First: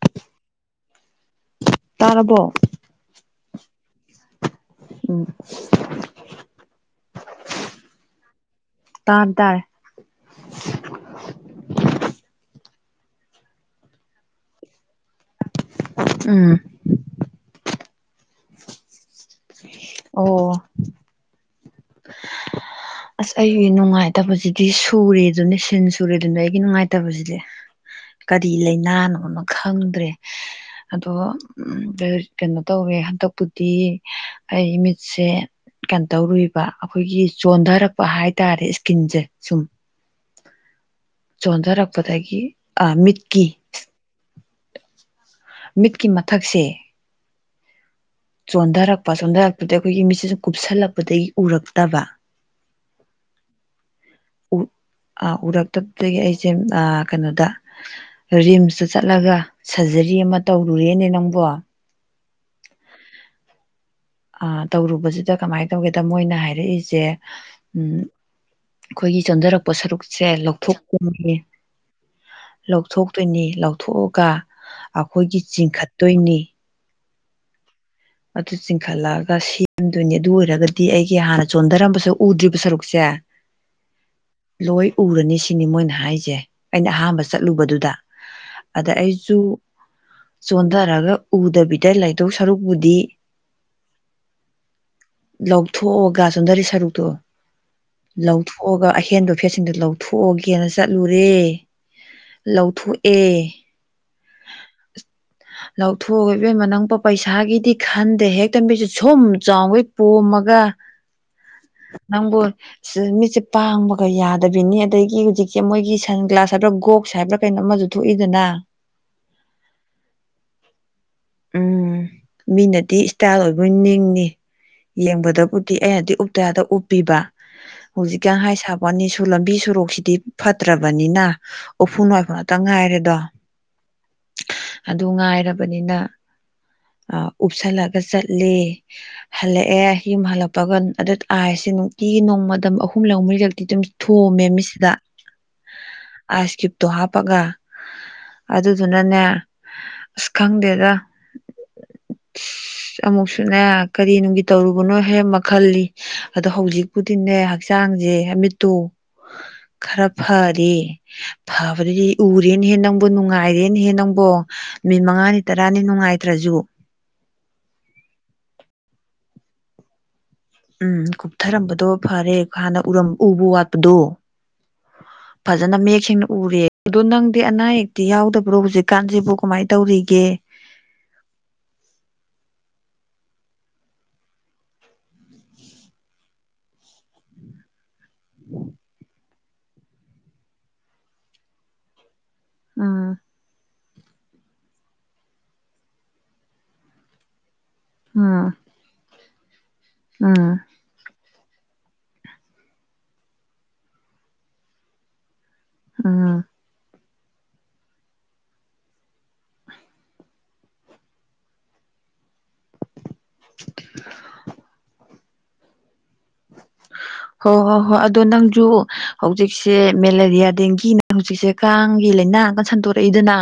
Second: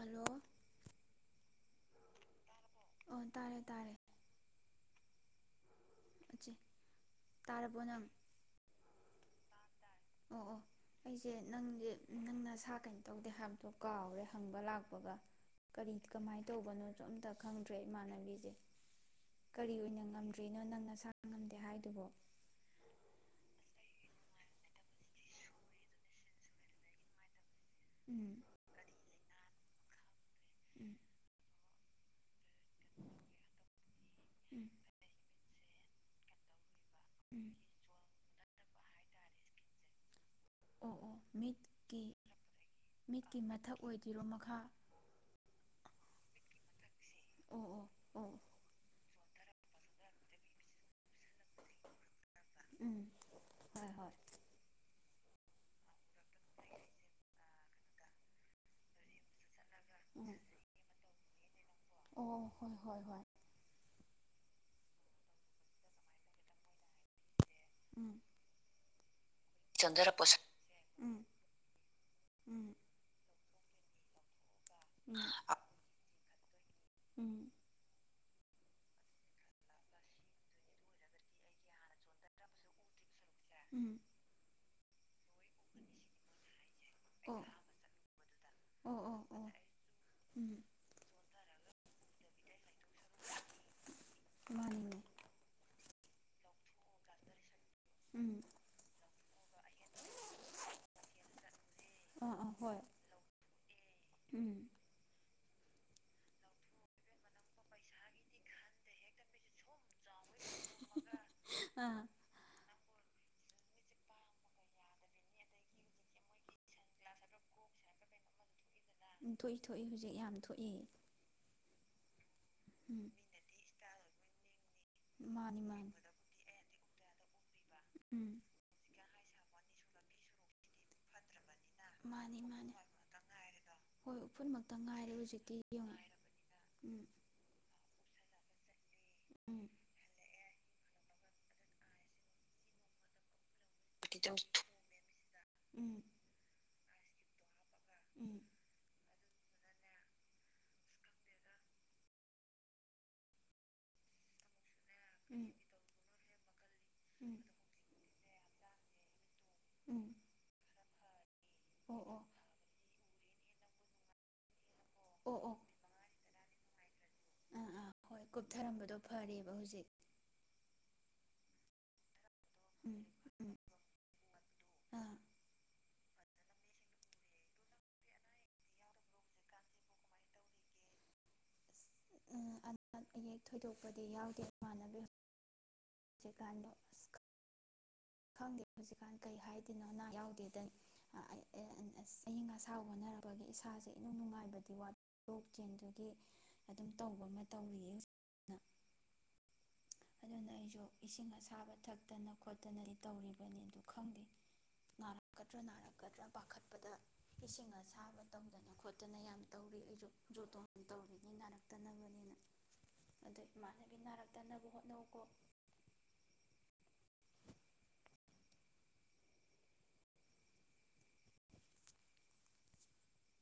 ꯑꯣ ꯇꯥꯔꯕꯣ ꯇꯥꯔꯦ ꯇꯥꯔꯦ ꯎꯝ ꯇꯔꯔꯕꯅꯝ ꯇꯥꯥꯟꯗꯔ ꯑꯣ ꯑꯣ ꯑꯩꯁꯦ ꯅꯪꯁ ꯅꯪꯅ ꯀꯩꯅꯣ ꯇꯧꯗꯦ ꯍꯥꯏꯕꯗꯣ ꯀꯥꯎꯔꯦ ꯍꯪꯕ ꯂꯥꯛꯄꯒ ꯀꯔꯤ ꯀꯃꯥꯏꯅ ꯎꯝ ꯇꯧꯕꯅꯣꯁꯨ ꯑꯝꯇ ꯈꯪꯗ ꯐ꯭ꯔꯦ ꯏꯃꯥꯟꯅꯕꯤꯁꯦ ꯀꯔꯤ ꯑꯣꯏꯅ ꯑꯣ ꯉꯝꯗ꯭ꯔꯤꯅꯣ ꯅꯪ ꯅ ꯁꯥꯥ ꯉꯝꯗꯦ ꯍꯥꯏꯕ ꯠꯇꯕꯣ ꯑꯁ ꯑꯩꯒꯤ ꯅꯨꯡꯉꯥꯏꯇꯕꯁꯤꯗꯤ ꯁꯨꯔꯦ ꯑꯗꯨꯅꯦ ꯁꯤꯟ ꯁꯨꯔꯦꯗꯨꯅ ꯑꯩꯒꯤ ꯅꯨꯡꯉꯥꯏꯇꯕꯁꯤꯗꯤ ꯎꯝ ꯀꯔꯤ ꯂꯩꯥꯏꯅꯥꯅꯣꯅ ꯈꯪꯗ꯭ꯔꯦ ꯎꯝ ꯑꯗꯣ ꯀꯩꯅꯣ ꯇꯧꯋꯦ ꯍꯟꯗꯛꯄꯨꯗꯤ ꯎꯝ ꯑꯩ ꯃꯤꯠꯁꯦ ꯀꯇꯧꯔꯤ ꯑꯩꯈꯣꯏꯒꯤ ꯎꯝ ꯆꯣꯟꯊꯔꯛꯄ ꯍꯥꯏꯇꯥꯔꯦ ꯀꯖꯦ ꯁꯨꯝ ꯑꯣ ꯑꯣ ꯃꯤꯠꯀꯤ ꯆꯣꯟꯊꯔꯛꯄꯗꯒꯤ ꯃꯤꯠꯀꯤ ꯃꯊꯛ ꯑꯣꯏꯗꯣꯏꯔꯣ ꯃꯈꯥ ꯃꯤꯠꯀꯤ ꯃꯊꯛꯁꯦ ꯑꯣ ꯑꯣ ꯆꯣꯟꯊꯔꯛꯄ ꯆꯣꯟꯊꯔꯛꯄꯗ ꯑꯩꯈꯣꯏꯒꯤ ꯃꯤꯠꯁꯤꯁꯨ ꯀꯨꯞꯁꯤꯜꯂꯛꯄꯗꯒꯤ ꯎꯔꯛꯇꯕ ꯎꯝ ꯍꯣꯏ ꯍꯣꯏ ꯍ ꯎꯔꯛꯇꯕꯗꯒꯤ ꯑꯩꯁꯦ ꯀꯩꯅꯣꯗ ꯔꯤꯝꯁꯇ ꯆꯠꯂꯒ ꯁꯔꯖꯔꯤ ꯎꯝ ꯑꯃ ꯇꯧꯔꯨꯔꯦꯅꯦ ꯅꯪꯕꯨ [unintelligible] ꯑꯣ ꯍꯣꯏ ꯍꯣꯏ ꯍꯣꯏ ꯑ ꯇꯧꯔꯨꯕꯁꯤꯗ ꯀꯃꯥꯏꯅ ꯇꯧꯒꯦꯗ ꯃꯣꯏꯅ ꯍꯥꯏꯔꯛꯏꯁꯦ ꯎꯝ ꯑꯩꯈꯣꯏꯒꯤ ꯆꯟꯊꯔꯛꯄ ꯁꯔꯨꯛꯁꯦ ꯆꯣꯟꯊꯔꯛꯄꯁꯨ ꯎꯝ ꯂꯧꯊꯣꯛꯇꯣꯏꯅꯤ ꯎꯝ ꯂꯧꯊꯣꯛꯇꯣꯏꯅꯤ ꯂꯧꯊꯣꯛꯑꯒ ꯎꯝ ꯑꯩꯈꯣꯏꯒꯤ ꯆꯤꯡꯈꯠꯇꯣꯏꯅꯤ ꯎꯝ ꯑꯗꯨ ꯆꯤꯡꯈꯠꯂꯛꯑꯒ ꯁꯦꯝꯗꯣꯏꯅꯤ ꯑꯗꯨ ꯑꯣꯏꯔꯒꯗꯤ ꯑꯩꯒꯤ ꯍꯥꯟꯅ ꯆꯣꯟꯊꯔꯝꯕꯁꯨ ꯎꯗ꯭ꯔꯤꯕ ꯁꯔꯨꯛꯁꯦ ꯎꯝ ꯂꯣꯏ ꯎꯔꯅꯤ ꯁꯤꯅꯤ ꯃꯣꯏꯅ ꯍꯥꯏꯁꯦ ꯑꯩꯅ ꯑꯍꯥꯟꯕ ꯑꯣ ꯆꯠꯂꯨꯕꯗꯨꯗ ꯑꯗ ꯑꯣ ꯑꯣ ꯑꯩꯁꯨ ꯑꯣ ꯎꯝ ꯆꯣꯟꯊꯔꯒ ꯎꯗꯕꯤꯗ ꯏꯇꯩ ꯂꯩꯗꯧꯁꯔꯨꯛꯄꯨꯗꯤ ꯃꯥꯅꯤꯅꯦ ꯂꯧ ꯊꯣꯛꯑꯒ ꯆꯣꯟꯊꯔꯤ ꯁꯔꯨꯛꯇꯣ ꯎꯝ ꯂꯧꯊꯣꯛꯑꯒ ꯑꯍꯦꯟꯕ ꯐꯦꯠꯁꯤꯡꯗꯨꯣ ꯂꯧꯊꯣꯛꯑꯒꯦꯅ ꯆꯠꯂꯨꯔꯦ ꯑꯥ ꯑꯥ ꯍꯣꯏ ꯂꯧꯊꯣꯛꯑꯦ ꯎꯝ ꯂꯧꯊꯣꯛꯑꯣ ꯏꯕꯦꯝꯃ ꯅꯪꯕꯨ ꯄꯩꯁꯥꯒꯤꯗꯤ ꯈꯟꯗꯦ ꯍꯦꯛꯛꯇ ꯃꯤꯠꯁꯦ ꯁꯨꯝ ꯆꯥꯎꯏ ꯄꯣꯝꯃꯒ ꯑꯥ ꯅꯪꯕꯨ ꯃꯤꯠꯁꯦ ꯄꯥꯡꯕꯒ ꯌꯥꯗꯕꯤꯅꯤ ꯑꯗꯒꯤ ꯍꯧꯖꯤꯛꯀꯤ ꯃꯣꯏꯒꯤ ꯁꯟ ꯒ꯭ꯂꯥꯁ ꯍꯥꯏꯕ꯭ꯔꯥ ꯒꯣꯛꯁ ꯍꯥꯏꯕ꯭ꯔꯥ ꯀꯩꯅꯣ ꯑꯃꯁꯨ ꯊꯣꯛꯏꯗꯅ ꯎꯝ ꯊꯣꯛꯏ ꯊꯣꯛꯏ ꯍꯧꯖꯤꯛ ꯌꯥꯝ ꯊꯣꯛꯏ ꯎꯝ ꯃꯤꯅꯗꯤ ꯎꯝ ꯏꯁꯇꯥꯏꯜ ꯑꯣꯏꯕ ꯅꯤꯡꯏ ꯃꯥꯅꯤ ꯌꯦꯡꯕꯗꯕꯨꯗꯤ ꯃꯥꯅꯤ ꯑꯎꯞꯇꯕꯥ ꯌꯥꯗꯕꯩ ꯎꯞꯄꯤꯕ ꯍꯧꯖꯤꯛ ꯀꯥꯟ ꯎꯝ ꯍꯥꯏ ꯁꯥꯕꯩ ꯋꯥꯅꯤ ꯁꯨ ꯂꯝꯕꯤ ꯁꯣꯔꯣꯛꯁꯤꯗꯤ ꯐꯠꯇ꯭ꯔꯕꯅꯤꯅ ꯎꯐꯨ ꯋꯥꯏꯐꯨꯟ ꯃꯥꯅꯤ ꯉꯥꯛꯇ ꯃꯥꯅꯤ ꯉꯥꯏꯔꯦꯗꯣ ꯍꯣꯏ ꯎꯐꯨꯟꯃꯛꯇ ꯑꯗꯨ ꯉꯥꯏꯔꯦ ꯍꯧꯖꯤꯛꯇꯤ ꯉꯥꯏꯔꯕꯅꯤꯅ ꯌꯦꯡꯉꯨ ꯎꯝ ꯎꯞꯁꯜꯂꯛ ꯆꯠꯂꯦ ꯎꯝ ꯍꯟꯂꯛꯑꯦ ꯌꯨꯝ ꯍꯟꯂꯛ ꯄꯥꯒꯟ ꯑꯗꯨ ꯑꯥꯏꯁꯦ ꯅꯨꯡꯇꯤꯒꯤ ꯅꯣꯡꯃꯗ ꯑꯍꯨꯝꯂꯛ ꯃꯔꯤꯔꯛ ꯑꯗꯨꯝ ꯊꯣꯝꯃꯦ ꯃꯤꯠꯁꯤꯗ ꯎꯝ ꯑ꯭ꯥꯏꯁꯀꯤ ꯇꯣ ꯍꯥꯥꯞꯄꯒ ꯑꯗꯨ ꯅꯅꯦ ꯑꯁ ꯈꯪꯗꯦꯗ ꯑꯁ ꯑꯃꯨꯛꯁꯨꯅꯦ ꯀꯔꯤꯅꯅꯨꯡꯒꯤ ꯇꯧꯔꯨ ꯅꯣ ꯍꯦ ꯎꯝ ꯃꯈꯜꯜꯂꯤ ꯑꯗꯣ ꯍꯧꯖꯤꯛ ꯀꯨꯗꯤꯅꯦ ꯎꯝ ꯎꯝ ꯍꯛꯆꯥꯡꯁꯦ ꯃꯤꯠꯇꯣ ꯈꯔ ꯎꯝ ꯐꯔꯦ ꯑꯣ ꯐꯕ꯭ꯔꯗꯤ ꯑꯣ ꯎꯔꯦꯅ ꯍꯦ ꯅꯪꯕ ꯅꯨꯡꯉꯥꯏ ꯉꯥꯏꯔꯦꯅꯦꯍꯦ ꯅꯪꯕꯣ ꯅꯨꯃꯤꯠ ꯑꯣ ꯃꯉꯥꯅꯤ ꯑꯣ ꯇꯔꯥꯅꯤ ꯅꯨꯡꯉꯥꯏꯇ꯭ꯔꯁꯨ ꯑꯥ ꯑꯥ ꯍꯣꯏ ꯀꯨꯞꯊꯔꯝꯕꯗꯣ ꯐꯔꯦꯕ ꯍꯧꯖꯤꯛ ꯎꯝ ꯀꯨꯞꯊꯔꯝꯕꯗꯣ ꯐꯔꯦ ꯍꯅ ꯎꯔ ꯎꯝ ꯎꯕ ꯎꯝ ꯋꯥꯠꯄꯗꯣ ꯑꯥ ꯐꯖꯅ ꯃ ꯁꯦꯡꯅ ꯎꯔꯦ ꯑꯗꯣ ꯅꯪꯗꯤ ꯑꯅꯥ ꯑꯌꯦꯛꯇꯤ ꯌꯥꯎꯗꯕ꯭ꯔꯣ ꯍꯧꯖꯤꯛꯀꯥꯟꯁꯤꯕꯨ ꯀꯃꯥꯏꯅ ꯇꯧꯔꯤꯒꯦ ꯑꯌꯦꯛ ꯊꯣꯏꯗꯣꯛꯄꯗꯤ ꯌꯥꯎꯗꯦ ꯏꯃꯥꯟꯅꯕꯤ ꯍꯧꯖꯤꯛꯀꯥꯟꯗ ꯑꯁ ꯈꯪꯗꯦ ꯍꯧꯖꯤꯛꯀꯥꯟꯗꯤ ꯀꯩ ꯍꯥꯏꯗꯣꯏꯅꯣ ꯅꯥ ꯌꯥꯎꯗꯦꯗ ꯑꯁ ꯑꯏꯪ ꯑꯁꯥ ꯎꯝ ꯍꯅꯔꯕꯒꯤ ꯏꯁꯥꯁꯦ ꯅꯨꯡ ꯅꯨꯡꯉꯥꯏꯕꯗꯤ ꯋꯥꯠ ꯂꯣꯛ ꯆꯦꯟꯗꯨꯒꯤ ꯑꯗꯨꯝ ꯇꯧꯕ ꯑꯃ ꯇꯧꯏ ꯑ ꯑꯗꯨꯅ ꯑꯩꯁꯨ ꯏꯁꯤꯡ ꯑꯁ ꯊꯥꯕ ꯊꯛꯇꯅ ꯈꯣꯠꯇꯅꯗꯤ ꯇꯧꯔꯤꯕꯅꯤ ꯑꯗꯨ ꯈꯪꯗꯦꯛ ꯄꯥꯛꯀꯗ꯭ꯔꯥ ꯅꯥꯔꯛꯀꯗ꯭ꯔꯥ ꯎꯝ ꯄꯥꯈꯠꯄꯗ ꯏꯁꯤꯡ ꯑꯁꯥꯕ ꯇꯧꯗꯅ ꯈꯣꯠꯇꯅ ꯌꯥꯝ ꯇꯧꯔꯤ ꯑꯩꯁꯨ ꯌꯨꯇꯣꯡ ꯇꯧꯔꯤꯅꯤ ꯅꯥꯔꯛꯇꯅꯕꯅꯤꯅ ꯑꯗ ꯏꯃꯥꯟꯅꯕꯤ ꯅꯥꯔꯛꯇꯅꯕꯕꯨ ꯅꯣꯛꯀꯣ ꯍꯣꯏ ꯍꯣꯏ ꯍꯣꯏ ꯑꯗꯣ ꯅꯪꯁꯨ ꯍꯧꯖꯤꯛꯁꯦ ꯃꯦꯂꯦꯔꯤꯌꯥ ꯗꯦꯡꯒꯤꯅ ꯍꯧꯖꯤꯛꯁꯦ ꯀꯥꯡꯒꯤ ꯂꯥꯏꯅꯥꯒ ꯁꯟꯗꯣꯔꯛꯏꯗꯅ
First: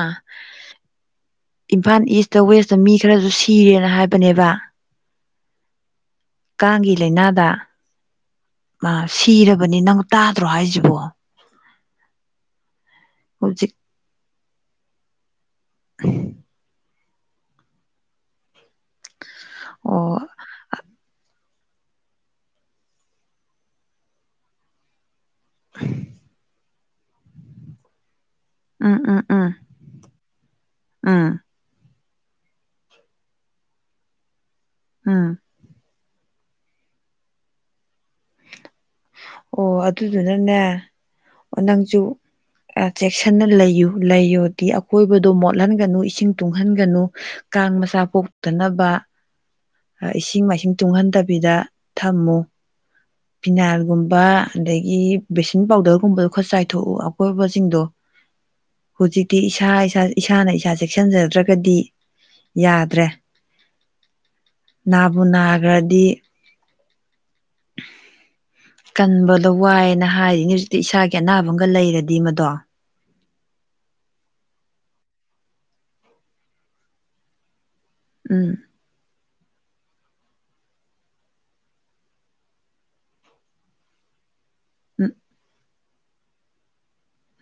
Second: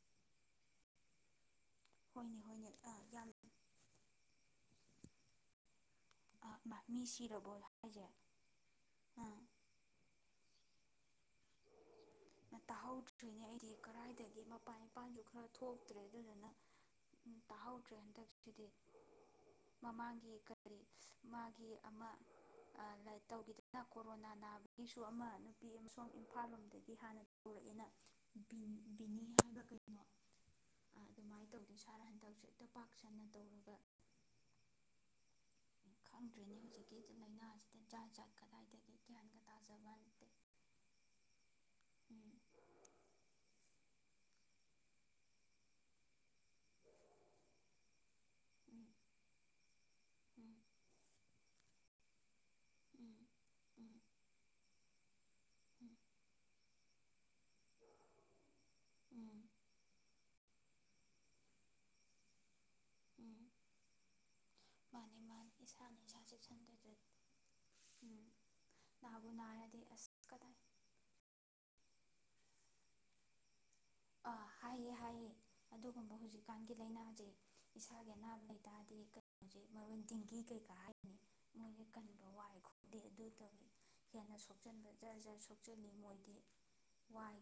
ꯏꯝꯐꯥꯜ ꯍꯣꯏꯅꯦ ꯏꯁꯇ ꯍꯣꯏꯅꯦ ꯋꯦꯁꯇ ꯃꯤ ꯑꯥ ꯌꯥꯝ ꯈꯔꯁꯨ ꯁꯤꯔꯦꯅ ꯍꯥꯏꯕꯅꯦꯕ ꯃꯤ ꯁꯤꯔꯕꯣ ꯍꯥꯏꯁꯦ ꯑ ꯑꯥ ꯁꯤꯔꯕꯅꯤ ꯅꯪ ꯇ ꯗ꯭ꯔꯣ ꯍꯥꯏꯖꯤꯕꯣ ꯍꯧꯖꯤꯛ [unintelligible] ꯀꯔꯥꯏꯗꯒꯤꯅꯣ ꯄꯥꯏ [unintelligible] ꯈꯔ ꯊꯣꯛ [unintelligible] ꯎꯝ ꯇꯥꯍꯧꯗ꯭ꯔꯦ ꯍꯟꯗꯛꯁꯤꯗꯤ ꯑꯣ ꯃꯃꯥꯡꯒꯤ ꯀꯔꯤ ꯒꯤ ꯑꯃ ꯂꯥꯏ ꯇꯧꯈꯤꯗꯅ ꯀꯣꯔꯣꯅꯥ ꯅꯥꯕꯒꯤꯁꯨ ꯑꯃ ꯅꯨꯄꯤ ꯑꯃꯁꯨꯡ ꯏꯝꯐꯥꯜ ꯂꯣꯝꯗꯒꯤ ꯍꯥꯟꯅ ꯍꯧꯔꯛꯑꯦꯅ ꯑꯥ ꯎꯝ ꯎ ꯑ ꯑꯗꯨꯃꯥꯏꯅ ꯇꯧꯗꯦ [inaudible] [inaudible] ꯄꯥꯛ ꯁꯟꯅ ꯇꯧꯔꯒ ꯑꯝ ꯈꯪꯗ꯭ꯔꯦꯅꯦ ꯍꯧꯖꯤꯛꯀꯤ ꯂꯥꯏꯅꯥꯁꯤꯗ ꯖꯥꯠ ꯖꯥ ꯀꯗꯥꯏꯗꯒꯤ ꯒ꯭ꯌꯥꯟꯒ ꯑꯣ ꯇꯥꯖꯕ ꯅꯠꯇꯦ ꯑꯗꯨꯗꯨꯅꯅꯦ ꯅꯪꯁꯨ ꯎꯝ ꯆꯦꯛꯁꯤꯟꯅ ꯂꯩꯌꯨ ꯂꯩꯌꯣꯗꯤ ꯑꯀꯣꯏꯕꯗꯣ ꯃꯣꯠꯍꯟꯒꯅꯨ ꯏꯁꯤꯡ ꯇꯨꯡꯍꯟꯒꯅꯨ ꯀꯥꯡ ꯃꯆꯥ ꯎꯝ ꯄꯣꯛꯇꯅꯕ ꯏꯁꯤꯡ ꯎꯝ ꯃꯥꯏꯁꯤꯡ ꯇꯨꯡꯍꯟꯗꯕꯤꯗ ꯊꯝꯃꯣ ꯕꯤꯅꯥ ꯎꯝ ꯎꯝ ꯑꯗꯒꯤ ꯕꯁꯤꯡ ꯎꯝ ꯄꯥꯎꯗꯔꯒꯨꯝꯕꯗꯣ ꯈꯔ ꯆꯥꯏꯊꯣꯛꯎ ꯑꯀꯣꯏꯕꯁꯤꯡꯗꯣ ꯍꯧꯖꯤꯛꯇꯤ ꯎꯝ ꯏꯁꯥ ꯏꯁ ꯏꯁꯥꯅ ꯏꯁ ꯆꯦꯛꯁꯤꯟꯖꯗ꯭ꯔꯒꯗꯤ ꯌꯥ ꯗꯔꯦ ꯎꯝ ꯃꯥꯅꯤ ꯅꯥꯕꯨ ꯃꯥꯅꯤ ꯏꯁꯥꯅ ꯅꯥꯈ꯭ꯔꯗꯤ ꯏꯁꯥ ꯆꯦꯛꯁꯤꯟꯗ꯭ꯔꯗꯤ ꯎꯝ ꯅꯥꯕꯨ ꯀꯟꯕꯗꯣ ꯅꯥꯔꯗꯤ ꯋꯥꯏꯅ ꯑꯁ ꯍꯥꯏꯔꯤꯅꯦ ꯀꯗꯥꯏ ꯍꯧꯖꯤꯛꯇꯤ ꯏꯁꯥꯒꯤ ꯑꯅꯥꯕ ꯒ ꯂꯩꯔꯗꯤ ꯃꯗꯣ ꯑꯥ ꯍꯥꯏꯌꯦ ꯍꯥꯏꯌꯦ ꯑꯗꯨꯒꯨꯝꯕ ꯍꯧꯖꯤꯛꯀꯥꯟꯒꯤ ꯂꯥꯏꯅꯥꯖꯦ ꯏꯁꯥꯒꯤ ꯑꯅꯥꯕ ꯎꯝ ꯂꯩꯇꯥꯔꯗꯤ ꯍꯧꯖꯤꯛ ꯃꯔꯨ ꯗꯤꯦꯡꯒꯤ ꯀꯩꯀꯥ ꯍꯥꯏꯕꯅꯤ ꯃꯣꯏꯅ ꯀꯟꯕ ꯋꯥꯏ ꯈꯣꯗꯤ ꯑꯗꯨ ꯇꯧ ꯍꯦꯟꯅ ꯁꯣꯛ ꯎꯝ ꯁꯆꯟꯕꯖꯥꯖꯥ ꯁꯣꯛꯆꯅꯤꯡꯅꯤ [inaudible]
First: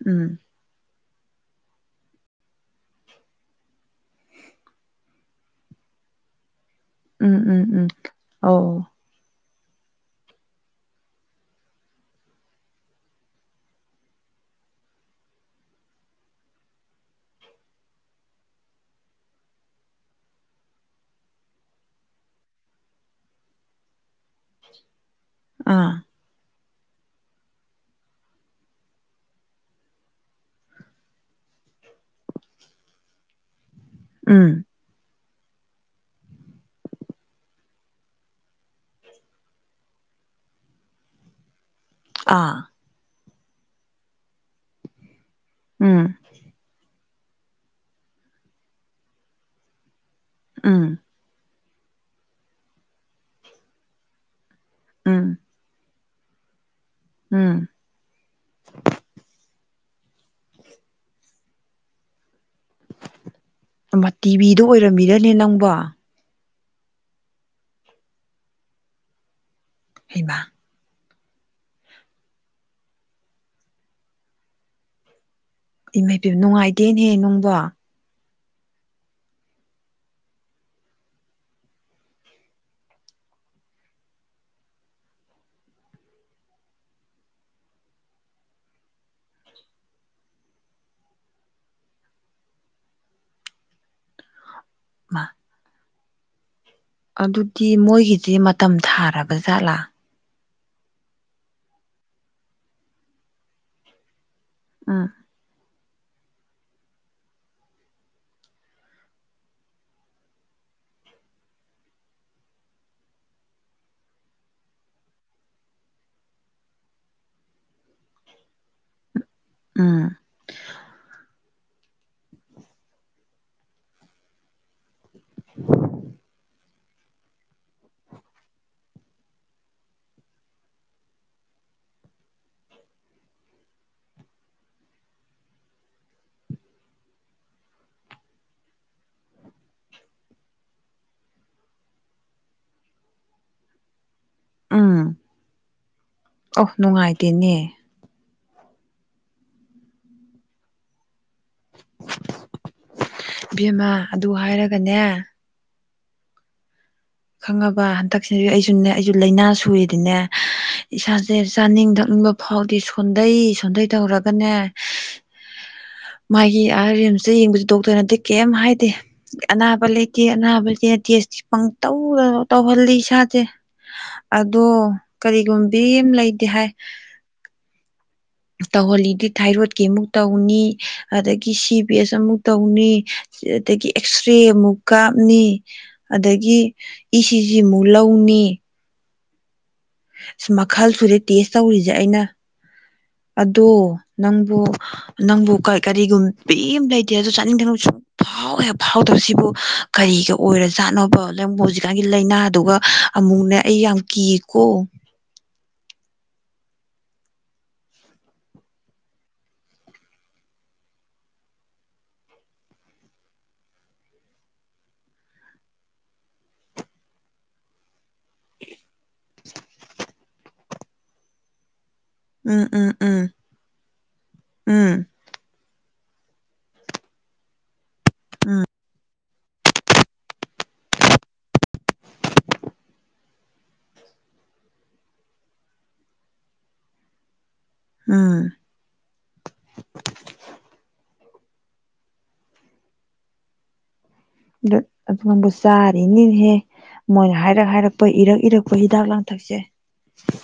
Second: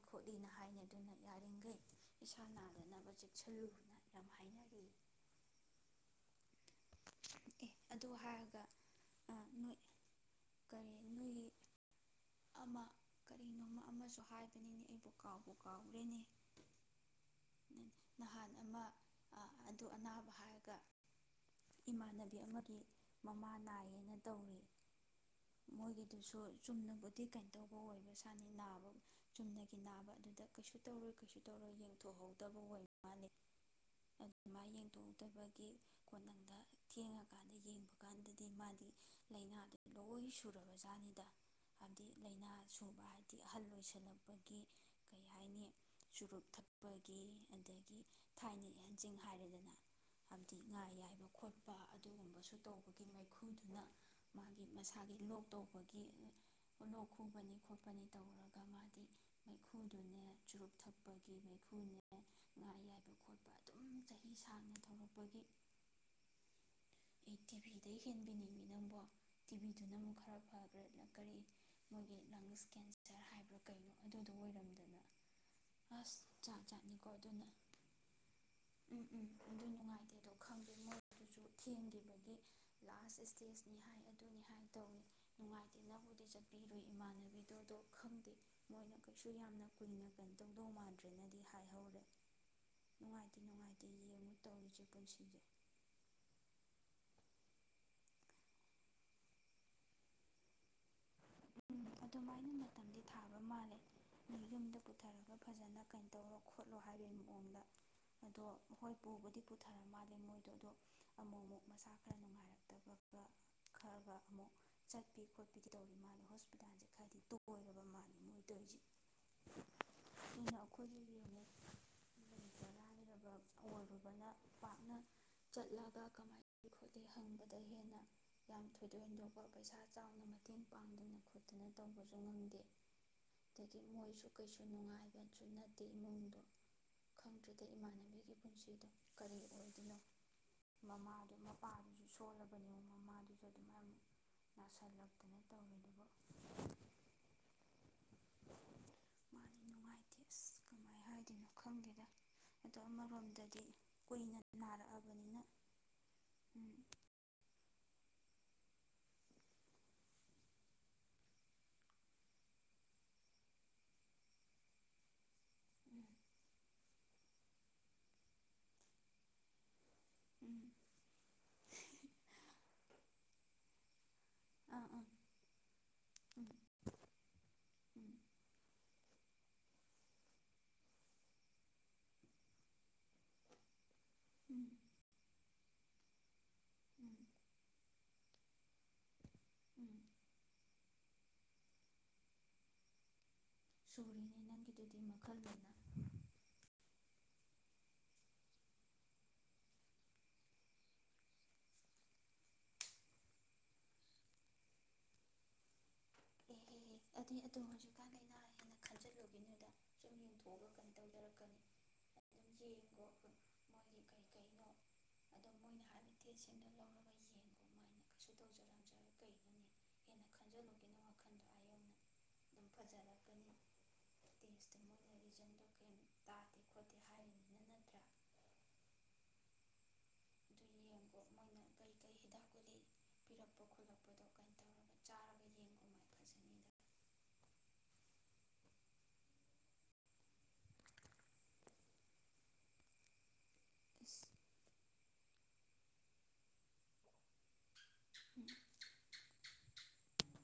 ꯎꯝ ꯍꯥꯏꯅꯤ ꯑꯗꯨꯅ ꯌꯥꯔꯤꯈꯩ ꯏꯁꯥ ꯅꯥꯗꯅꯕ ꯆꯦꯛꯁꯤꯜꯂꯨꯅ ꯌꯥꯝ ꯍꯥꯏꯅꯔꯤ ꯎꯝ ꯑꯦ ꯎꯝ ꯎꯝ ꯑꯗꯨ ꯍꯥꯏꯔꯒ ꯑ ꯅꯣꯏ ꯀꯔꯤ ꯅꯣꯏꯒꯤ ꯑꯃ ꯀꯔꯤꯅꯣꯃ ꯑꯃꯁꯨ ꯍꯥꯏꯕꯅꯤꯅꯦ ꯑꯩꯕꯨ ꯀꯥꯎꯕ ꯀꯥꯎꯔꯦꯅꯦ ꯅꯍꯥꯟ ꯑꯃ ꯑꯗꯨ ꯑꯅꯥꯕ ꯍꯥꯏꯔꯒ ꯏꯃꯥꯟꯅꯕꯤ ꯑꯃꯒꯤ ꯃꯃꯥ ꯅꯥꯏꯌꯦꯅ ꯇꯧꯔꯤ ꯑꯥ ꯃꯣꯏꯒꯤꯗꯨꯁꯨ ꯆꯨꯝꯅꯅꯕ ꯀꯩꯅꯣꯇꯧꯕ ꯑꯣꯏꯕ ꯁꯥꯠꯅꯤ ꯅꯥꯕ ꯆꯨꯝꯅꯒꯤ ꯅꯥꯕ ꯑꯗꯨꯗ ꯀꯩꯁꯨ ꯇꯧꯔꯣꯏ ꯀꯩꯁꯨ ꯇꯧꯔꯣꯏ ꯌꯦꯡꯕ ꯊꯣꯛꯍꯧꯗꯕ ꯑꯣꯏꯔ ꯃꯥꯂꯦ ꯎꯝ ꯑꯗꯨꯃꯥꯏ ꯌꯦꯡꯊꯣꯛꯎ ꯠꯇꯕꯒꯤ ꯀꯣꯟꯅꯨꯡꯪꯗ ꯊꯦꯡꯉꯀꯥꯟꯗ ꯌꯦꯡꯕ ꯀꯥꯟꯗꯗꯤ ꯃꯥꯗꯤ ꯂꯥꯏꯅꯥꯗꯨ ꯂꯣꯏ ꯁꯨꯔꯕꯖꯥꯠꯅꯤꯗ ꯍꯥꯏꯕꯗꯤ ꯑꯥ ꯂꯥꯏꯅꯥ ꯁꯨꯕ ꯍꯥꯏ ꯑꯍꯜ ꯑꯣꯏꯣꯏꯁꯜꯂꯛꯄꯒꯤ ꯀꯩ ꯍꯥꯏꯅꯤ ꯎꯝ ꯆꯨꯔꯨꯞ ꯊꯛꯄ ꯀ ꯑꯗꯒꯤ ꯊꯥꯏꯅꯍꯟꯖꯤꯡ ꯍꯥꯏꯔꯗꯅ ꯍꯥꯏꯕꯗꯤ ꯎꯝ ꯉꯥ ꯌꯥꯏꯕ ꯈꯣꯠꯄ ꯑꯗꯨꯒꯨꯝꯕꯁꯨ ꯇꯧꯕꯒꯤ ꯃꯩꯈꯨꯗꯨꯅ ꯃꯥꯒꯤ ꯃꯁꯥꯒꯤ ꯎꯝ ꯂꯣꯛ ꯇꯧꯕꯗ ꯎꯠꯂꯣꯛ ꯈꯨꯕꯅꯤ ꯎꯝ ꯈꯣꯠꯄꯅꯤ ꯇꯧꯔꯒ ꯃꯥꯗꯤ ꯃꯩꯈꯨꯗꯨꯅꯦ ꯆꯨꯔꯨꯞ ꯊꯛꯄꯒꯤ ꯃꯩꯈꯨꯅꯦ ꯉꯥ ꯑꯌꯥꯏꯕ ꯈꯣꯠꯄ ꯑꯗꯨꯝ ꯆꯍꯤ ꯇꯤꯚꯤꯗ ꯑꯣꯏꯔꯝꯃꯤꯔꯅꯦ ꯅꯪꯕ ꯑꯩ ꯇꯤꯚꯤꯗ ꯍꯦꯟꯕꯤꯅꯤꯡꯤ ꯅꯕꯣ ꯇꯤꯚꯕꯤꯗꯨꯅ ꯑꯃꯨꯛ ꯍꯩꯃꯥ ꯈꯔ ꯐꯈ꯭ꯔꯦꯗ ꯃꯣꯏꯒꯤ ꯂꯪꯁ ꯀꯦꯟꯁꯔ ꯍꯥꯏꯕ꯭ꯔꯥ ꯀꯩꯅꯣ ꯑꯗꯨꯗꯣ ꯑꯣꯏꯔꯝꯗꯅ ꯑꯁ ꯏꯃꯩ ꯄ ꯖꯥꯠ ꯖꯥꯠꯅꯤꯀꯣ ꯅꯨꯡꯉꯥꯏꯇꯦꯅꯦꯍꯦ ꯑꯗꯨꯅ ꯅꯅꯨꯡꯗꯣ ꯎꯝ ꯎꯝ ꯑꯗꯨ ꯅꯨꯡꯉꯥꯏꯇꯦ ꯑꯗꯣ ꯈꯪꯗꯦ ꯃꯣꯏ ꯑꯗꯨꯁꯨ ꯊꯦꯡꯈꯤꯕꯒꯤ ꯂꯥꯁ ꯏꯁꯇꯦꯖꯅꯤ ꯍꯥꯏ ꯑꯗꯨꯅꯤ ꯍꯥꯏ ꯇꯧꯏꯤ ꯅꯨꯡꯉꯥꯏꯇꯦ ꯅꯕꯨꯗꯤꯠ ꯏꯔꯨꯏ ꯏꯃꯥꯟꯅꯕꯤꯗꯨꯗꯣ ꯈꯪꯗꯦ ꯃꯣꯏꯅ ꯀꯩꯁꯨ ꯌꯥꯝꯅ ꯀꯨꯏꯅ ꯀꯩꯅꯣ ꯇꯧꯗꯧ ꯃꯥꯟꯗ꯭ꯔꯦꯅꯗꯤ ꯍꯥꯏꯍꯧꯔꯦ ꯅꯨꯡꯉꯥꯏꯇꯦ ꯅꯨꯡꯉꯥꯏꯇꯦ ꯌꯦꯡꯉꯨ ꯇꯧꯔꯤꯁꯦ ꯑꯩ ꯃꯥ ꯀꯣꯏꯁꯤꯡꯁꯦ ꯑꯗꯨꯗꯤ ꯃꯣꯏꯒꯤꯁꯦ ꯃꯇꯝ ꯊꯥꯔꯕ ꯖꯥꯠꯂꯥ ꯑꯗꯨꯃꯥꯏꯅ ꯃꯇꯝꯗꯤ ꯊꯥꯕ ꯃꯥꯜꯂꯦ ꯌꯨꯝꯗ ꯑꯥ ꯄꯨꯊꯔꯒ ꯐꯖꯅ ꯀꯩꯅꯣ ꯇꯧꯔꯣ ꯈꯣꯠꯂꯣ ꯍꯥꯏꯕꯒꯤ ꯃꯑꯣꯡꯗ ꯑꯗꯣ ꯍꯣꯏ ꯄꯨꯕꯨꯗꯤ ꯄꯨꯊꯔ ꯃꯥꯜꯂꯦ ꯃꯣꯏꯗꯣ ꯑꯗꯣ ꯑꯃꯨꯛ ꯑꯃꯨꯛ ꯃꯁꯥ ꯈꯔ ꯅꯨꯡꯉꯥꯏꯔꯛꯇꯕꯒ ꯈꯔꯒ ꯑꯃꯨꯛ ꯆꯠꯄꯤ ꯈꯣꯠꯄꯤꯒꯩ ꯇꯧꯔꯤ ꯃꯥꯜꯂꯦ ꯍ ꯍꯄꯤꯇꯥꯟꯁꯦ ꯈꯔꯗꯤ ꯇꯨꯀꯣꯏꯔꯕ ꯃꯥꯜꯜꯂꯤꯦ ꯃꯣꯏꯗꯣ ꯑꯩꯁꯦ ꯑꯥ ꯃꯅꯤꯄ ꯂ ꯂꯩꯔꯕ ꯑꯋꯥꯏꯔꯕꯅ ꯄꯥꯛꯅ ꯆꯠꯂꯒ ꯀꯃꯥꯏꯅ ꯈꯣꯠꯂꯤ ꯍꯪꯕꯗ ꯍꯦꯟꯅ ꯌꯥꯝ ꯊꯣꯏꯗꯣꯛ ꯍꯦꯟꯗꯣꯛꯄ ꯄꯩꯁꯥ ꯆꯥꯎꯅ ꯃꯇꯦꯡ ꯄꯥꯡꯗꯨꯅ ꯈꯣꯠꯇꯅ ꯇꯧꯕꯁꯨ ꯉꯪꯗꯦ ꯑꯗꯒꯤ ꯃꯣꯏꯁꯨ ꯀꯩꯁꯨ ꯅꯨꯡꯉꯥꯏꯕꯁꯨ ꯅꯠꯇꯦ ꯏꯃꯨꯡꯗꯣ ꯈꯪꯗ꯭ꯔꯗ ꯏꯃꯥꯟꯅꯕꯤꯒꯤ ꯄꯨꯟꯁꯤꯗꯣ ꯀꯔꯤ ꯑꯣꯏꯗꯣꯏꯅꯣ ꯃꯃꯥꯗꯨ ꯃꯄꯥꯗꯨꯁꯨ ꯁꯣꯜꯂꯕꯅꯤꯣ ꯃꯃꯥꯗꯨꯁꯨ ꯑꯗꯨꯃꯥꯏꯅ ꯎꯝ ꯅꯥꯁꯤꯜꯂꯛꯇꯅ ꯇꯧꯃꯤꯕ ꯑꯣ ꯅꯨꯡꯉꯥꯏꯇꯦꯅꯦ ꯀꯅꯣ ꯈꯪꯗꯦꯗ ꯑꯗꯣ ꯑꯃꯔꯣꯝꯗꯗꯤ ꯏꯕꯦꯝꯃ ꯑꯗꯨ ꯀꯨꯏꯅ ꯍꯥꯏꯔꯒꯅꯦ ꯅꯥꯔꯛꯑꯕꯅꯤꯅ ꯎꯝ ꯈꯪꯉꯕ ꯍꯟꯗꯛꯁꯦ ꯑꯩꯁꯨꯅꯦ ꯑꯩꯁꯨ ꯂꯥꯏꯅꯥ ꯁꯨꯔꯦꯗꯤꯅꯦ ꯏꯁꯥꯁꯦ ꯆꯥꯅꯤꯡ ꯊꯛꯅꯤꯡꯕ ꯐꯥꯎꯗꯤ ꯁꯣꯟꯊꯩ ꯁꯣꯟꯊꯩ ꯇꯧꯔꯒꯅꯦ ꯎꯝ ꯃꯥꯒꯤ ꯑꯥꯏ ꯔꯤꯁꯇ ꯌꯦꯡꯕꯁ ꯗꯣꯛꯇꯔꯅ ꯑꯗꯤ ꯀꯩꯝ ꯍꯥꯏꯗꯦ ꯑꯅꯥꯕ ꯂꯩꯇꯦ ꯎꯝ ꯑꯅꯥꯕ ꯂꯩꯇꯦ ꯇꯦꯁꯇꯤ ꯇꯧꯅ ꯇꯧꯍꯜꯂꯤ ꯏꯁꯥꯁꯦ ꯑꯗꯣ ꯑꯥ ꯑꯥ ꯀꯔꯤꯒꯨꯝꯕꯤ ꯑꯃ ꯂꯩꯇꯦ ꯎꯝ ꯍꯥꯏ ꯎꯝ ꯇꯧꯍꯜꯂꯤꯗꯤ ꯊꯥꯏꯔꯣꯠꯀꯤ ꯑꯃꯨꯛ ꯇꯧꯅꯤ ꯑꯗꯒꯤ ꯁꯤ ꯕꯤ ꯑꯦꯁ ꯑꯃꯨꯛ ꯇꯧꯅꯤ ꯑꯗꯒꯤ ꯑꯦꯛꯁꯔꯦ ꯎꯝ ꯑꯃꯨꯛ ꯀꯥꯞꯅꯤ ꯑꯗꯒꯤ ꯎꯝ ꯏ ꯁꯤꯖꯤ ꯑꯃꯨꯛ ꯎꯝ ꯑ ꯃꯈꯜ ꯁꯨꯔꯦ ꯇꯦꯁ ꯇꯧꯔꯤꯁꯦ ꯑꯩꯅ ꯑꯗꯣ ꯁꯨꯔꯤꯅꯤ ꯅꯪꯕꯨ ꯅꯪꯒꯤꯗꯨꯗꯤ ꯃꯈꯜ ꯅꯪꯕꯨ ꯑꯃ ꯀꯔꯤꯒꯨꯝ ꯑꯗꯨ ꯆꯥꯅꯤꯡ ꯊꯛꯅꯤꯡ ꯁꯨꯝ ꯐꯥꯎꯋꯦ ꯐꯥꯎꯗꯕꯁꯤꯕꯨ ꯀꯔꯤꯒ ꯑꯣꯏꯔ ꯆꯥꯠꯣꯅꯕ ꯂ ꯍꯧꯖꯤꯛꯀꯥꯟꯒꯤ ꯂꯥꯏꯅꯥꯗꯨꯒ ꯑꯃꯨꯛꯅꯦ ꯑꯩ ꯌꯥꯝ ꯀꯤꯌꯦꯀꯣ ꯑꯗꯨꯗꯤ ꯑꯗꯨꯝ ꯍꯧꯖꯤꯛꯀꯥꯟꯗ ꯑꯅꯥ ꯍꯦꯟꯅ ꯈꯥꯖꯤꯜꯂꯨꯒꯤꯗꯨꯗ ꯁꯨꯝ ꯌꯦꯡꯊꯣꯛꯑꯒ ꯀꯩꯅꯣ ꯇꯧꯖꯔꯛꯀꯅꯤꯝ ꯌꯦꯡꯉꯣ ꯃꯣꯏꯒꯤ ꯀꯩ ꯀꯩꯅꯣ ꯑꯗꯣ ꯃꯣꯏꯅ ꯍꯥꯏꯕꯠꯇꯦ ꯁꯦꯡꯅ ꯂꯧꯔꯒ ꯌꯦꯡꯉꯣ [inaudible] ꯈꯟꯖꯜꯂꯨꯒꯤꯅꯣ ꯋꯥꯈꯟꯗꯣ ꯑꯥ ꯌꯧꯅ ꯎꯝ ꯑꯗꯨꯝ ꯎꯝ ꯎꯝ ꯐꯖꯔꯛꯀꯅꯤ ꯇꯦꯁꯇꯣ ꯎꯝ ꯃꯣꯏꯅ ꯔꯤꯖꯟꯗꯣ ꯇꯥꯗꯦ ꯈꯣꯠꯇꯦ ꯍꯥꯏꯔꯤꯅꯤꯅ ꯅꯠꯇ꯭ꯔꯥ ꯎꯝ ꯑꯗꯨ ꯌꯦꯡꯉꯣ ꯃꯣꯏꯅ ꯀꯩ ꯀꯩ ꯍꯤꯗꯥꯛ ꯒꯨꯂꯤ ꯄꯤꯔꯛꯄ ꯈꯣꯠꯂꯛꯄꯗꯣ ꯀꯥꯏ ꯇꯧꯔꯒ ꯆꯥꯔꯒ ꯌꯦꯡꯉꯣ ꯎꯝ [unintelligible] [unintelligible] ꯆꯥꯔꯤꯅꯤꯍꯦ ꯃꯣꯏꯅ ꯍꯥꯏ ꯍꯥꯏꯔꯛ ꯍꯥꯏꯔꯛꯄ ꯏꯔꯛ ꯎꯝ ꯏꯔꯛꯄ ꯍꯤꯗꯥꯛ ꯂꯥꯡꯊꯛꯁꯦ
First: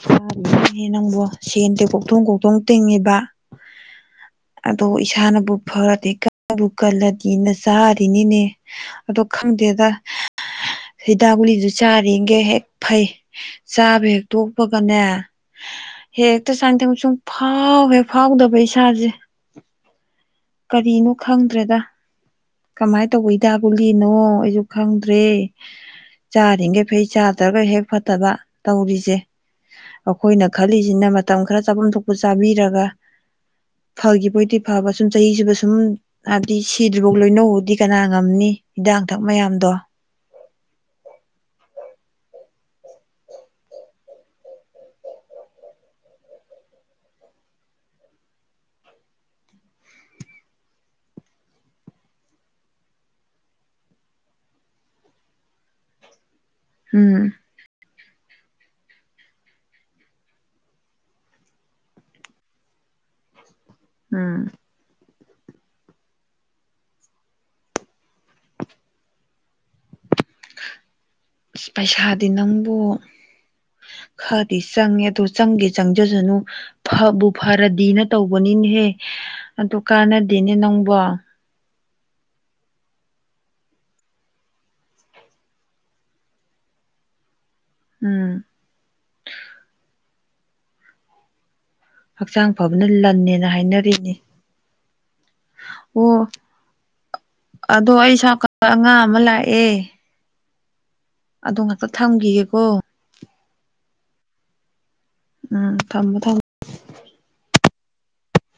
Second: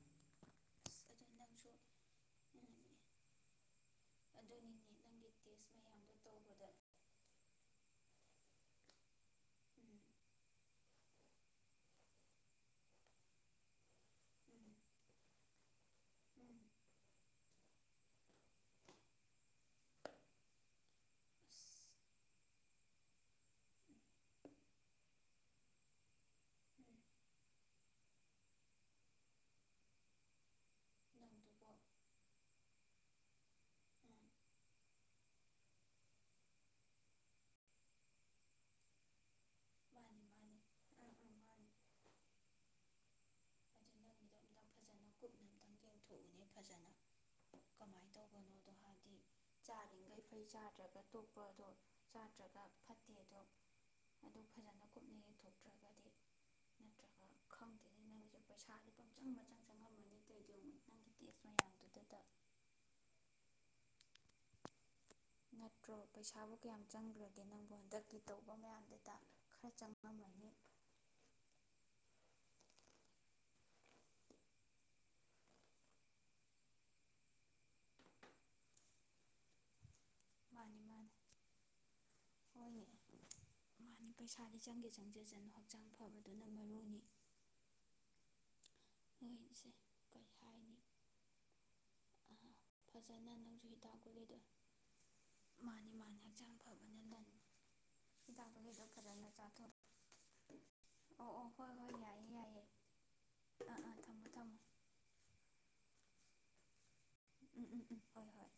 [unintelligible] ꯑꯁ ꯅꯪꯕꯣ ꯑꯗꯨ ꯅꯪꯁꯨ ꯁꯦꯟꯗꯦ ꯀꯣꯛꯊꯣꯡ ꯀꯣꯛꯊꯣꯡ ꯎꯝ ꯇꯤꯡꯉꯤꯕ ꯑꯗꯨꯅꯤꯅꯦ ꯑꯗꯣ ꯅꯪꯒꯤ ꯏꯁꯥꯅꯕꯨ ꯇꯦꯁ ꯐꯔꯗꯤ ꯃꯌꯥꯝꯗꯣ ꯀꯟꯕꯨ ꯇꯧꯕꯗ ꯀꯜꯂꯗꯤꯅ ꯆꯥꯔꯤꯅꯤꯅꯦ ꯑꯗꯣ ꯈꯪꯗꯦꯗ ꯎꯝ ꯍꯤꯗꯥꯛ ꯒꯨꯂꯤꯗꯨ ꯆꯥꯔꯤꯒꯩ ꯍꯦꯛ ꯐꯩ ꯆꯥꯕ ꯍꯦꯛ ꯎꯝ ꯇꯣꯛꯄꯒꯅꯦ ꯍꯦꯛꯇ ꯎꯝ ꯆꯥꯅꯤꯡ ꯊꯛꯅꯤꯡ ꯁꯨꯡꯐꯥꯎ ꯍꯦꯛ ꯐꯥꯎꯗꯕ ꯏꯁꯥꯁꯦ ꯀꯔꯤꯅꯣ ꯈꯪꯗ꯭ꯔꯦꯗ ꯑꯁ ꯀꯃꯥꯏꯅ ꯇꯧꯕ ꯒꯨꯂꯤꯅꯣ ꯑꯩꯁꯨ ꯈꯪꯗ꯭ꯔꯦ ꯆꯥꯔꯤꯈꯩ ꯎꯝ ꯐꯩ ꯆꯥꯗ꯭ꯔꯒ ꯍꯦꯛ ꯐꯠꯇꯕ ꯇꯧꯔꯤꯁꯦ ꯑꯩꯈꯣꯏꯅ ꯈꯜꯂꯤꯁꯤꯅ ꯃꯇꯝ ꯈꯔ ꯅꯪꯗꯨꯕꯣ ꯆꯥꯐꯝ ꯊꯣꯛꯄ ꯆꯥꯕꯤꯔꯒ ꯎꯝ ꯐꯈꯤꯕꯑꯣꯏꯗꯤ ꯐꯕ ꯁꯨꯝ ꯆꯍꯤ ꯆꯨꯞꯄꯥ ꯁꯨꯝ ꯍꯥꯏꯕꯗꯤ ꯁꯤꯗ꯭ꯔꯤꯐꯥꯎ ꯂꯣꯏꯅꯧꯗꯤ ꯀꯅꯥꯅ ꯉꯝꯅꯤ ꯍꯤꯗꯥꯛ ꯂꯥꯡꯊꯛ ꯃꯌꯥꯝꯗꯣ ꯃꯥꯅꯤ ꯃꯥꯅꯤ ꯑꯥ ꯑꯥ ꯃꯥꯅꯤ ꯑꯗꯨ ꯅꯪꯒꯤꯗꯣ ꯀꯨꯞꯅ ꯑꯝꯇꯪ ꯌꯦꯡꯊꯣꯛꯏꯅꯦ ꯐꯖꯅ ꯀꯃꯥꯏꯅ ꯇꯧꯕꯅꯣꯗꯣ ꯍꯥꯏꯗꯤ ꯆꯥꯔꯤꯈꯩ ꯐꯩ ꯆꯥꯗ꯭ꯔꯒ ꯇꯣꯛꯄ ꯑꯗꯣ ꯆꯥꯗ꯭ꯔꯒ ꯐꯠꯇꯦꯗꯣ ꯑꯗꯨ ꯐꯖꯅ ꯀꯨꯞꯅ ꯌꯦꯡꯊꯣꯛꯇ꯭ꯔꯒꯗꯤ ꯅꯠꯇ꯭ꯔꯒ ꯎꯝ ꯈꯪꯗꯦꯅꯦ ꯅꯪꯒꯤꯁꯨ ꯄꯩꯁꯥꯗꯤ ꯄꯪꯆꯪꯗ ꯆꯪ ꯃꯌꯥꯝꯗꯨꯗꯇ ꯎꯝ ꯅꯠꯇ꯭ꯔꯣ ꯄꯩꯁꯥꯕꯨ ꯀꯌꯥꯝ ꯆꯪꯈ꯭ꯔꯒꯦ ꯅꯪꯕꯨ ꯍꯟꯗꯛꯀꯤ ꯇꯧꯕꯗꯨꯗꯥ ꯃꯌꯥꯝꯕꯨꯗꯤ ꯈꯔ ꯆꯪꯉꯝꯃꯅꯤ ꯑ ꯄꯩꯁꯥꯗꯤ ꯅꯪꯕꯨ ꯈꯔꯗꯤ ꯆꯪꯉꯦ ꯑꯗꯨ ꯆꯪꯒꯦ ꯆꯪꯖꯁꯅꯨ ꯐꯕꯨ ꯐꯔꯗꯤꯅ ꯇꯧꯕꯅꯤꯅꯦꯍꯦ ꯑꯗꯨ ꯀꯥꯟꯅꯗꯦꯅꯦ ꯃꯥꯅꯤ ꯅꯪꯕꯣ ꯃꯥꯅꯤ ꯍꯣꯏꯅꯦ ꯃꯥꯅꯤ ꯄꯩꯁꯥꯗꯤ ꯆꯪꯒꯦ ꯆꯪꯖꯁꯅꯨ ꯍꯛꯆꯥꯡ ꯐꯕꯗꯨꯅ ꯃꯔꯨꯅꯤ ꯎꯝ ꯅꯣꯏꯁꯦ ꯀꯩ ꯍꯥꯏꯅꯤ ꯍꯛꯆꯥꯡ ꯐꯕꯅ ꯐꯖꯅ ꯂꯟꯅꯦꯅ ꯅꯪꯁꯨ ꯍꯤꯗꯥꯛ ꯍꯥꯏꯅꯔꯤꯅꯤ ꯒꯨꯂꯤꯗꯣ ꯃꯥꯅꯤ ꯑꯣ ꯃꯥꯅꯤ ꯍꯛꯆꯥꯡ ꯐꯕꯅ ꯂꯟꯅꯤ ꯑꯗꯣ ꯑꯩ ꯁꯥꯀ ꯍꯤꯗꯥꯛ ꯀꯨꯂꯤꯗꯣ ꯑꯉꯥꯡ ꯑꯃ ꯐꯖꯅ ꯆꯥꯊꯣꯛ ꯑꯣ ꯑꯣ ꯑꯗꯨ ꯍꯣꯏ ꯉꯥꯛꯇ ꯍꯣꯏ ꯌꯥꯏꯌꯦ ꯊꯝꯈꯤꯒꯦꯀꯣ ꯌꯥꯏꯌꯦ ꯊꯝꯃꯣ ꯊꯝꯃꯣ ꯎꯝ ꯊꯝꯃꯦ ꯊꯝꯃꯦ ꯎꯝ ꯎꯝ ꯎꯝ ꯍꯣꯏ ꯍꯣꯏ